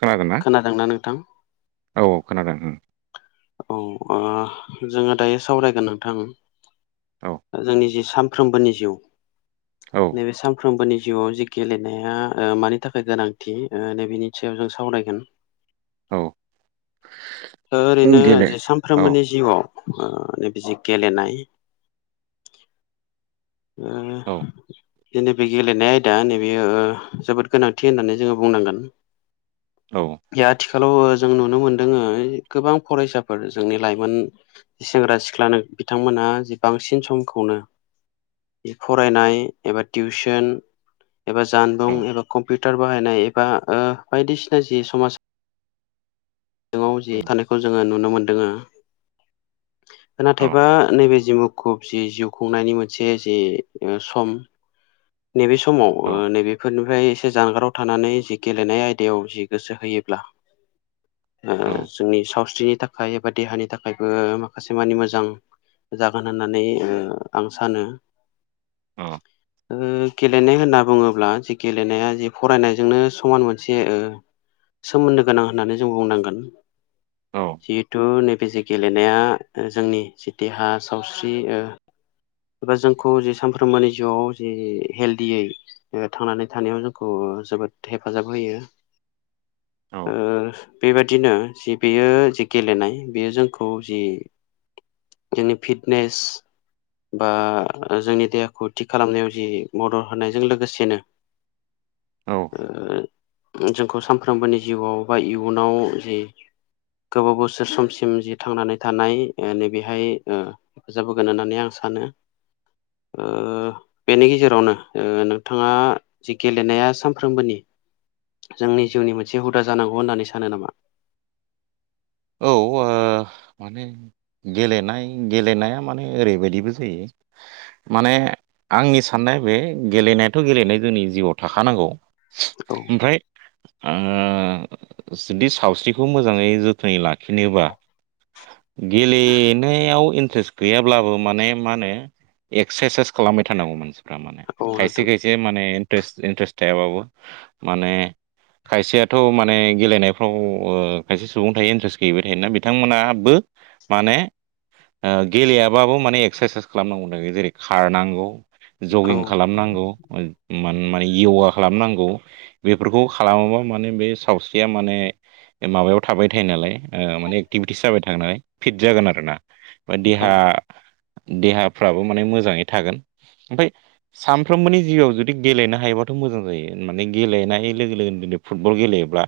खोनादों ना खोनादोंना नोंथां औ खोनादों ओं औ जोङो दायो सावरायगोन औ नोंथां जोंनि जि सान फ्रोमबोनि जिउ औ नैबे सानफ्रोमबोनि जिउआव जि गेलेनाया ओ मानि थाखाय गोनांथि ओ नै बेनि सायाव जों सावरायगोन औ ओरैनो उम गेले जे औ सानफ्रोमबोनि जिउआव ओ नैबे जे गेलेनाय औ ओ नैबे गेलेनाय आयदा नैबे जोबोद गोनांथि होननानै जोङो बुंनांगोन औ आथिखालाव जों नुनो मोनदों गोबां फरायसाफोर जोंनि लाइमोन सेंग्रा सिख्लानो बिथांमोना जे बांसिन समखौनो फरायनाय एबा टिउसन एबा जानबुं औ एबा कम्पिउ टार बाहायनाय एबा ओ बायदिसिना जि समाजाव जि औ थानाय ओ नुनो मोनदों ओ औ नाथायबा नैबे जि मुकुब जि जिउ खुंनायनि मोनसे जि सम नैबे समाव ओ नैबेफोर नु फ्राय एसे जानगाराव थानानै जि गेलेनाय आयदायाव जि गोसो होयोब्ला ओ औ जोंनि सावस्रिनि थाखाय एबा देहानि थाखायबो माखासे मानि मोजां जागोन होननानै ओ आं सानो ओ गेलेनाय होनना बुङोब्ला जे गेलेनाया जे फरायनायजोंनो समान मोनसे ओ सोमोन्दो गोनां होननानै जों बुंनांगोन जिहेथु नैे बे जे गेलेनाया ओ जोंनि जि देहा सावस्रि ओ बा जोंखौ जे सानफ्रोमबोनि जिउआव जि हेलदियै थांनानै थानायाव जोंखौ जोबो हेफाजाब होयो बेबायदिनो बेयो जि गेलेनाय बेयो जोंखौ जि जोंनि फिटनेस बा जोंनि देहाखौ थिग खालामनायाव जि मदद होनायजों लोगोसेनो औ ओ जोंखौ सानफ्रोमबोनि जिउआव बा इयुनाव जि गोबाव बोसोर समसिम जि थांनानै थानाय नैबेहाय ओ हेफाजाब होगोन होननानै आं सानो सानो ओ बेनि गेजेरावनो नोंथाङा जि गेलेनाया सानफ्रोमबोनि जोंनि जिउनि मोनसे हुदा जानांगौ होननानै सानो नामा औ ओ माने गेलेनाय गेलेनाया माने ओरैबायदिबो जायो माने आंनि साननाया बे गेलेनायाथ' गेलेनाय जोंनि जिउआव थाखानांगौ औ ओमफ्राय ओ जुदि सावस्रिखौ मोजाङै जोथ थोनै लाखिनोब्ला गेलेनायाव इन्ट्रेस गैयाब्लाबो माने मा होनो एक्सारसाइस खालामबाय थानांगौ मानसिफ्रा माने औ खायसे नोंथां खायसे माने इनट्रेस इन्टारेस थायाबाबो माने खायसेयाथ' माने गेलेनायफ्राव ओ खाय सुबुं थायो इन्ट्रेस्ट गैयैबो थायोना बिथांमोनाबो माने ओ गेलेयाबाबो माने एक्सारसाइस खालामनांगौ थाखाय जेरै खारनांगौ औ जगिं खालामनांगौ माने य'गा खालामनांगौ बेफोरखौ खालामोबा माने बे सावस्रिया माने बे माबायाव थाबाय थायो नालाय माने एक्टिभिटिस जाबाय थाग नालाय फिट जागोन आरोना बा औ देहा देहाफ्राबो माने मोजाङै थागोन ओमफ्राय सानफ्रोमबोनि जिउआव जुदि गेलेनो हायोबा माथे मोजां जायो होननानै गेलेनाय लोगो लोगो फुटबल गेलेबा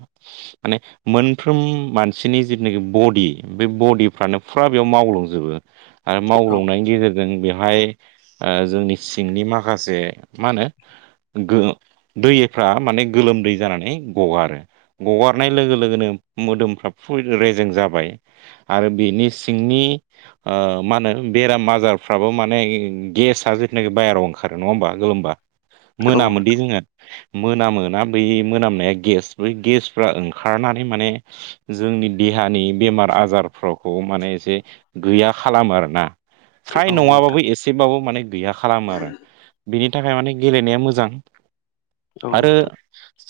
माने मोन फ्रोम मानसिनि जिथुनाखि बडि बे बडिफ्रानो फुरा बेयाव मावग्लुंजोबो आरो औ मावलांनायनि गेजेरजों बे हाय ओ जोंनि सिंनि माखासे मा होनो गो दैफ्रा माने गोलोमदै जानानै गगारो गगारनाय लोगो लोगोनो मोदोमफ्रा फु रेजें जाबाय आरो बेनि सिंनि मा होनो बेराम आजारफ्राबो माने गेसआ जिथुनाखि बाहेराव ओंखारो नङा होमबा गोलोमबा औ मोनामोनदि नोंथां जोङो मोना मोना बै मोनामोनाया गेस बै गेसफ्रा ओंखारनानै माने जोंनि देहानि बेमार आजारफोरखौ माने एसे गैया खालामो आरोना फ्राय औ नङाबाबो नोंथां एसेबाबो माने गैया खालामो आरो बिनि थाखाय माने गेलेनाया मोजां औ आरो नोंथां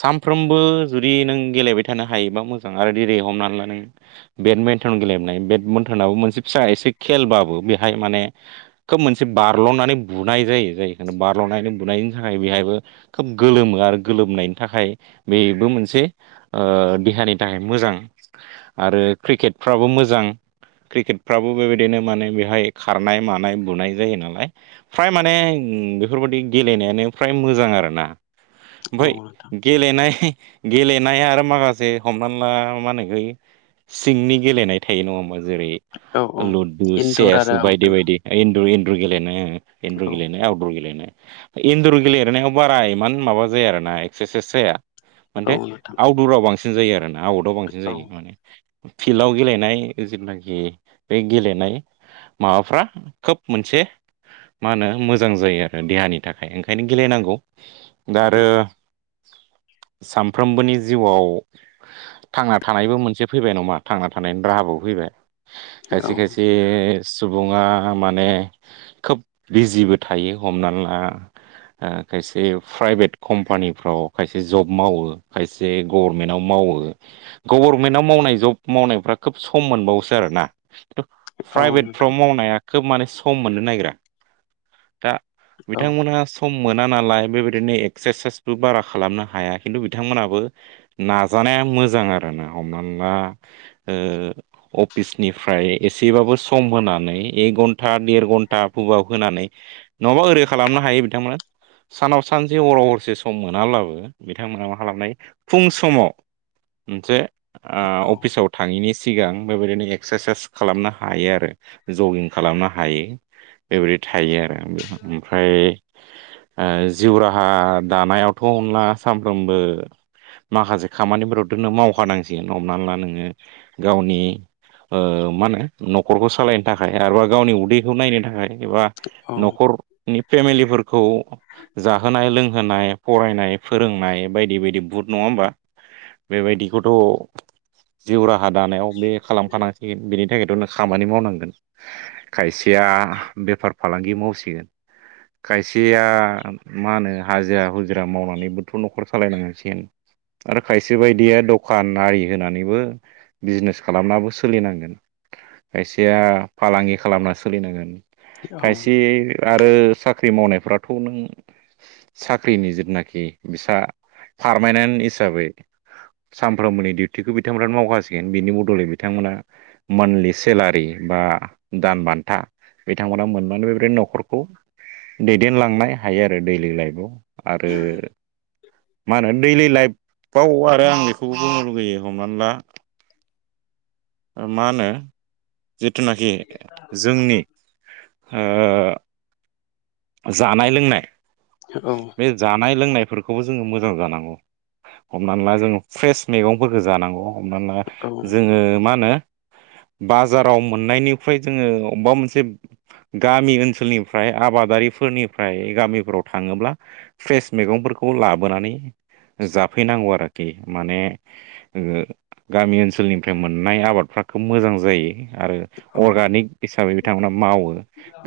सानफ्रोमबो जुदि नों गेलेबाय थानो हायोबा मो जां आरो दिनै हमनानै लानाय बेदमिन्टन गेलेबनाय बेदमिन्टनाबो मोनसे फिसा एसे खेलबाबो बेहाय माने खोब मोनसे बारल'नानै बुनाय जायो जाय बारल'नानै बुनायनि थाखाय बेहाय खोब गोलोमो आरो गोलोमनायनि थाखाय बेबो मोनसे ओ देहानि थाखाय मोजां आरो क्रिकेटफ्राबो मोजां क्रिकेटफ्राबो बेबायदिनो माने बेहाय खारनाय मानाय बुनाय जायो नालाय फ्राय माने बेफोरबायदि गेलेनायानो फ्राय मोजां आरो ना। औ ओमफ्राय नोंथां गेलेनाय गेलेनाया आरो माखासे हमना ला मा होनो गै सिंनि गेलेनाय थायो नङा होमबा जेरै औ औ लुदु इनदर चेस आरो बायदि आउटदर बायदि इदुरै इन्डुर गेलेनो औ इन्डुर गेलेनो आउटडुर गेलेनायनो इन्दुर गेलेनायाव बारा इमान माबा जाया आरोना एक्सारसाइस जाया। औ मानथे नोंथां आउटदराव बांसिन जायो आरोना आवटाव बांसिन औ जायो माने फिल्डआव गेलेनाय जेनाखि बे गेलेनाय माबाफ्रा खोब मोन मोनसे मा होनो मोजां जायो आरो देहानि थाखाय ओंखायनो गेलेनांगौ। दा औ आरो सानफ्रोमबोनि जिउआव थांना थानायबो मोनसे फैबाय नामा थांना थानायनि राहाबो फैबाय। औ खायसे खायसे सुबुङा माने खोब बिजिबो थायो हमनानै ला ओ खायसे प्राइभेट कम्पानिफ्राव खायसे जब मावो खायसे ग मेन्टव मावो गभर्नमेन्टव मावनाय जब मावनायफ्रा खोब सम मोनबावोसो आरो ना। औ नोंथां प्राइभेटफ्राव मावनाया खोब माने सम मोननो नागिरा। दा औ बिथांमोनहा सम मोना नालाय बेबायदिनो एक्सारसाइसबो बारा खालामनो हाया खिन्थु बिथांमोनहाबो नाजानाया मोजां आरो ना हमना ला ओ अफिसनिफ्राय एसेबाबो सम होनानै एक घन्टा देर घन्टा बबाव होनानै नङाबा ओरै खालामनो हायो। बिथांमोना सानाव सान से हराव हरसे सम मोनाब्लाबो बिथांमोना मा खालामनो जायो फुं समाव मोनसे औ ओ अफिसाव थाङैनि सिगां बेबायदिनो एक्सारसाइस खालामनो हायो आरो जगिं खालामनो हायो। बेबायदि थायो आरो ओमफ्राय ओ जिउरा हा दानायावथ' अनला सानफ्रोमबो माखासे खामानिफोरावथ' नों मावखानांसिगोन हमना ला नोङो गावनि मा होनो न'खरखौ सालायनो थाखाय आरोबा गावनि उदैखौ नायनो थाखाय एबा औ न'खरनि फेमिलिफोरखौ जाहोनाय लों होनाय फरायनाय फोरोंनाय बायदि बायदि बुथ नङा होमबा बेबायदिखौथ' जिउ राहा दानायाव बे खालामखानांसिगोन बेनि थाखायथ' नों खामानि मावनांगोन। खायसेया बेफार फालांगि मावसिगोन। खायसेया मा होनो हाजिरा हुजिरा मावनानैबोथ' न'खर सालायनांसिगोन। आरो खायसे बायदिया दखान आरि होनानैबो बिजनेस खालामनाबो सोलिनांगोन। खायसेया फालांगि खालामना सोलिनांगोन औ खायसे आरो साख्रि साख्रि मावनायफथ' नों साख्रिनि जिथुनाखि बि सार [unintelligible] हिसाबै सानफ्रोमबोनि डिउटिखौ बिथांमोनानो मावखासिगोन बिनि बदलै बिथांमोना मान्थलि सेलारि बा दान बान्था बिथांमोना मोननानै बेफोरदिनो न'खरखौ दैदेनलांनाय हायो आरो दैलि लाइफआव आरो मा होनो? दैलि लाइफआव आरो आं बेखौबो बुंनो लुुबैयो हमनानै ला मा होनो? जिथुनाखि जोंनि ओ जानाय लोंनाय औ बे जानाय लोंनायफोरखौ बे खौबो जोङो मोजां जानांगौ हमनानै ला जोङो फ्रेस मैगंफोरखौ जानांगौ। हमा जोङो मा होनो? बाजाराव मोननायनिफ्राय जोङो अबेबा मोनसे गामि ओनसोलनिफ्राय आबादारि फोरनिफ्राय गामिफोराव थाङोब्ला फ्रेस मैगंफोरखौ लाबोनानै जाफैनांगौ आरोखि माने गामि ओनसोलनिफ्राय मोननाय आबादफ्रा हााखौ मोजां जायो। आरो अर्गानिक हिसाबै बिथांमोना मावो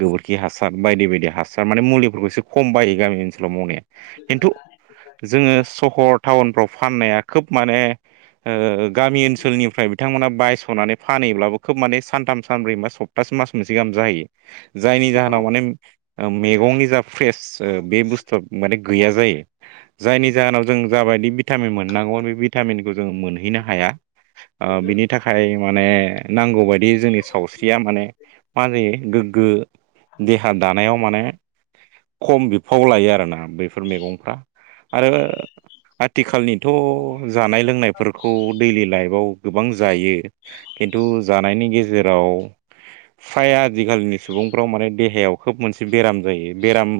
गोबोरखि हासार बायदि बायदि हासार सार माने मुलिफोरखौसो खम बायो गामिनि सार खिनथु जोङो सहर टाउनफोराव फाननाया खोब माने गामि ओनसोलनिफ्राय बिथांमोना बायस सुनानै फानैब्लाबो खोब माने सानथाम सानब्रै बा सप्तासे मास मोनसे गाहाम जाहायो। जायनि जाहोनाव माने मैगंनि जा फ्रेस बे बुस्थु माने गैया जायो जायनि जाहोनाव जों जाबायदि भिटामिन मोननांगौ बे भिटामिनखौ जोंङ मोनहैनो हाया बिनि थाखाय माने नांगौ बायदि जोंनि सावस्रिया माने मा जायो गोग्गो देहा दानायाव माने खम बिफाव लायो आरोना बैफोर मैगंफ्रा आरो आथिखालनिथ' जानाय लोंनायफोरखौ दैलि लाइफआव गोबां जायो खिन्थु जानायनि गेजेराव फाया आजिखालिनि सुबुंफ्राव माने देहायाव खोब मोनसे बेराम जायो बेराम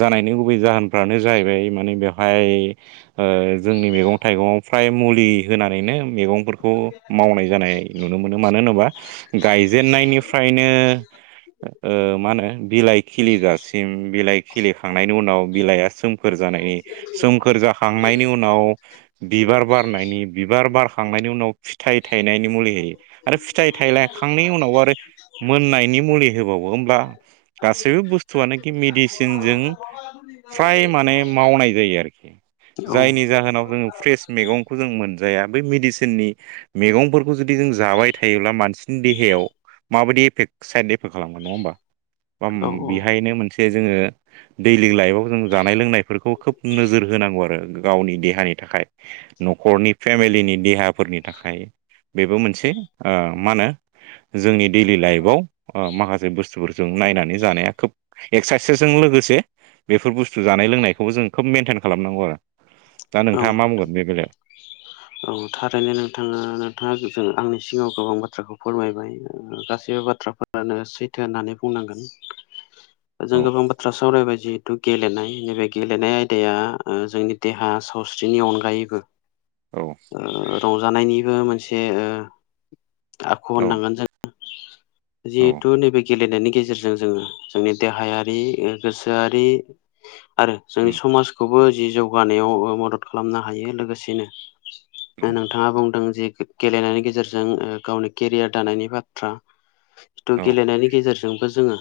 जानायनि गुबै जाहोनफ्रानो जाहैबाय माने बेवहाय जोंनि मैगं थाइग फ्राय मुलि होनानैनो म फोरखौ मावनाय जानाय नुनो मोनो मानो होनोबा गायजेननायनिफ्रायनो ओ मा होनो बिलाइ खिलिजासिम बिलाइ खिलिखांनायनि उनाव बिलाइ सोमखोर जानायनि सोमखोर जाखांनायनि उनाव बिबार बारनायनि बिबार बार खांनायनि उनाव फिथाइ थायनायनि मुलि होयो आरो फिथाइ थायलायखांनायनि उनावबो आरो मोननायनि मुलि होबावो होमब्ला गासैबो बुस्थुआनोखि मेडिसिनजों फ्राय माने मावनाय जायो आरोखि जायनि जाहोनाव जोङो फ्रेस मैगंखौ जों मोनजाया बै मेडिसिन इसोरनि मैगंफोरखौ जुदि जों जाबाय थायोब्ला मानसिनि देहायाव माबायदिफ साइद एफेक्ट खालामगोन नङा होमबा औ बेहायनो मोनसे जे जोङो दैलि लाइफआव जों जानाय लोंनायफोरखौ खोब नोजोर होनांगौ आरो गावनि देहानि थाखाय न'खरनि फेमिलिनि देहाफोरनि थाखाय बेबो मोनसे मा होनो जोंनि दैडलि लाइफआव माखासे बुस्थुफोरजों नायनानै जानाया खोब एक्सारसाइसजों लोगोसे बेफोर बुस्थु जानाय लोंनायखौबो जों खोब मेेनटेन खालामनांगौ आरो दा औ नोंथाङा मा बुंगोन बे बेलायाव नोंथां औ थारैनो नोंथाङा नोंथाङा जों आंनिसि सिङाव गोबां बाथ्राखौ फोरमायबाय गासैबो बाथ्राफोरानो सैथो होननानै बुंनांगोन। [inaudible] जों औ गोबां बाथ्रा सावरायबाय जिहेथु गेलेनाय नैबे गेलेनाय आयदाया जोंनि देहा सावस्रिनि अनगायैबो औ रं जानायनिबो मोनसे आख औ होननांगोन जों औ जिहेतु नैबे गेलेनायनायनि ग गेजेरजों जोङो जोंनि देहायारि गोसोआरि आरो जोंनि उम समाजखौबो जि जौगानायाव मदद खालामनो हायो लोगोसेनो उम नोंथाङा बुंदों जि गेलेनायनि गेजेरजों गावनि केरियार दानायनि बाथ्रा जिथु औ गेलेनायनि गेजेरजोंबो जोङो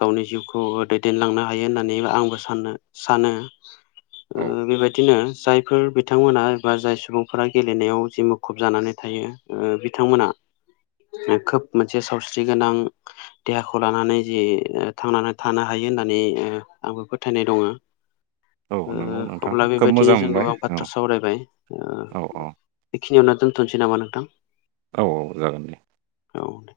गावनि जिउखौ दैदेनलांनो हायो होननानै आंबो सानो सानो औ बेबायदिनो जायफोर बिथांमोना एबा जाय सुबुंफोरा गेलेनायाव जि मुखुब जानानै थायो ओ बिथांमोना खोब मोनसे सावस्रि गोनां देहाखौ लानानै जि थांनानै थानो हायो होननानै ओ आंबो फोथायनाय दङ ओ औ नंगौ नोंथां अब्ला खोब बेबायदिनो मोजां जों मोनबाय गोबां औ बाथ्रा सावरायबाय ओ औ औ बेखिनियावनो दोनथनोसै नामा नोंथां औ औ जागोन दे औ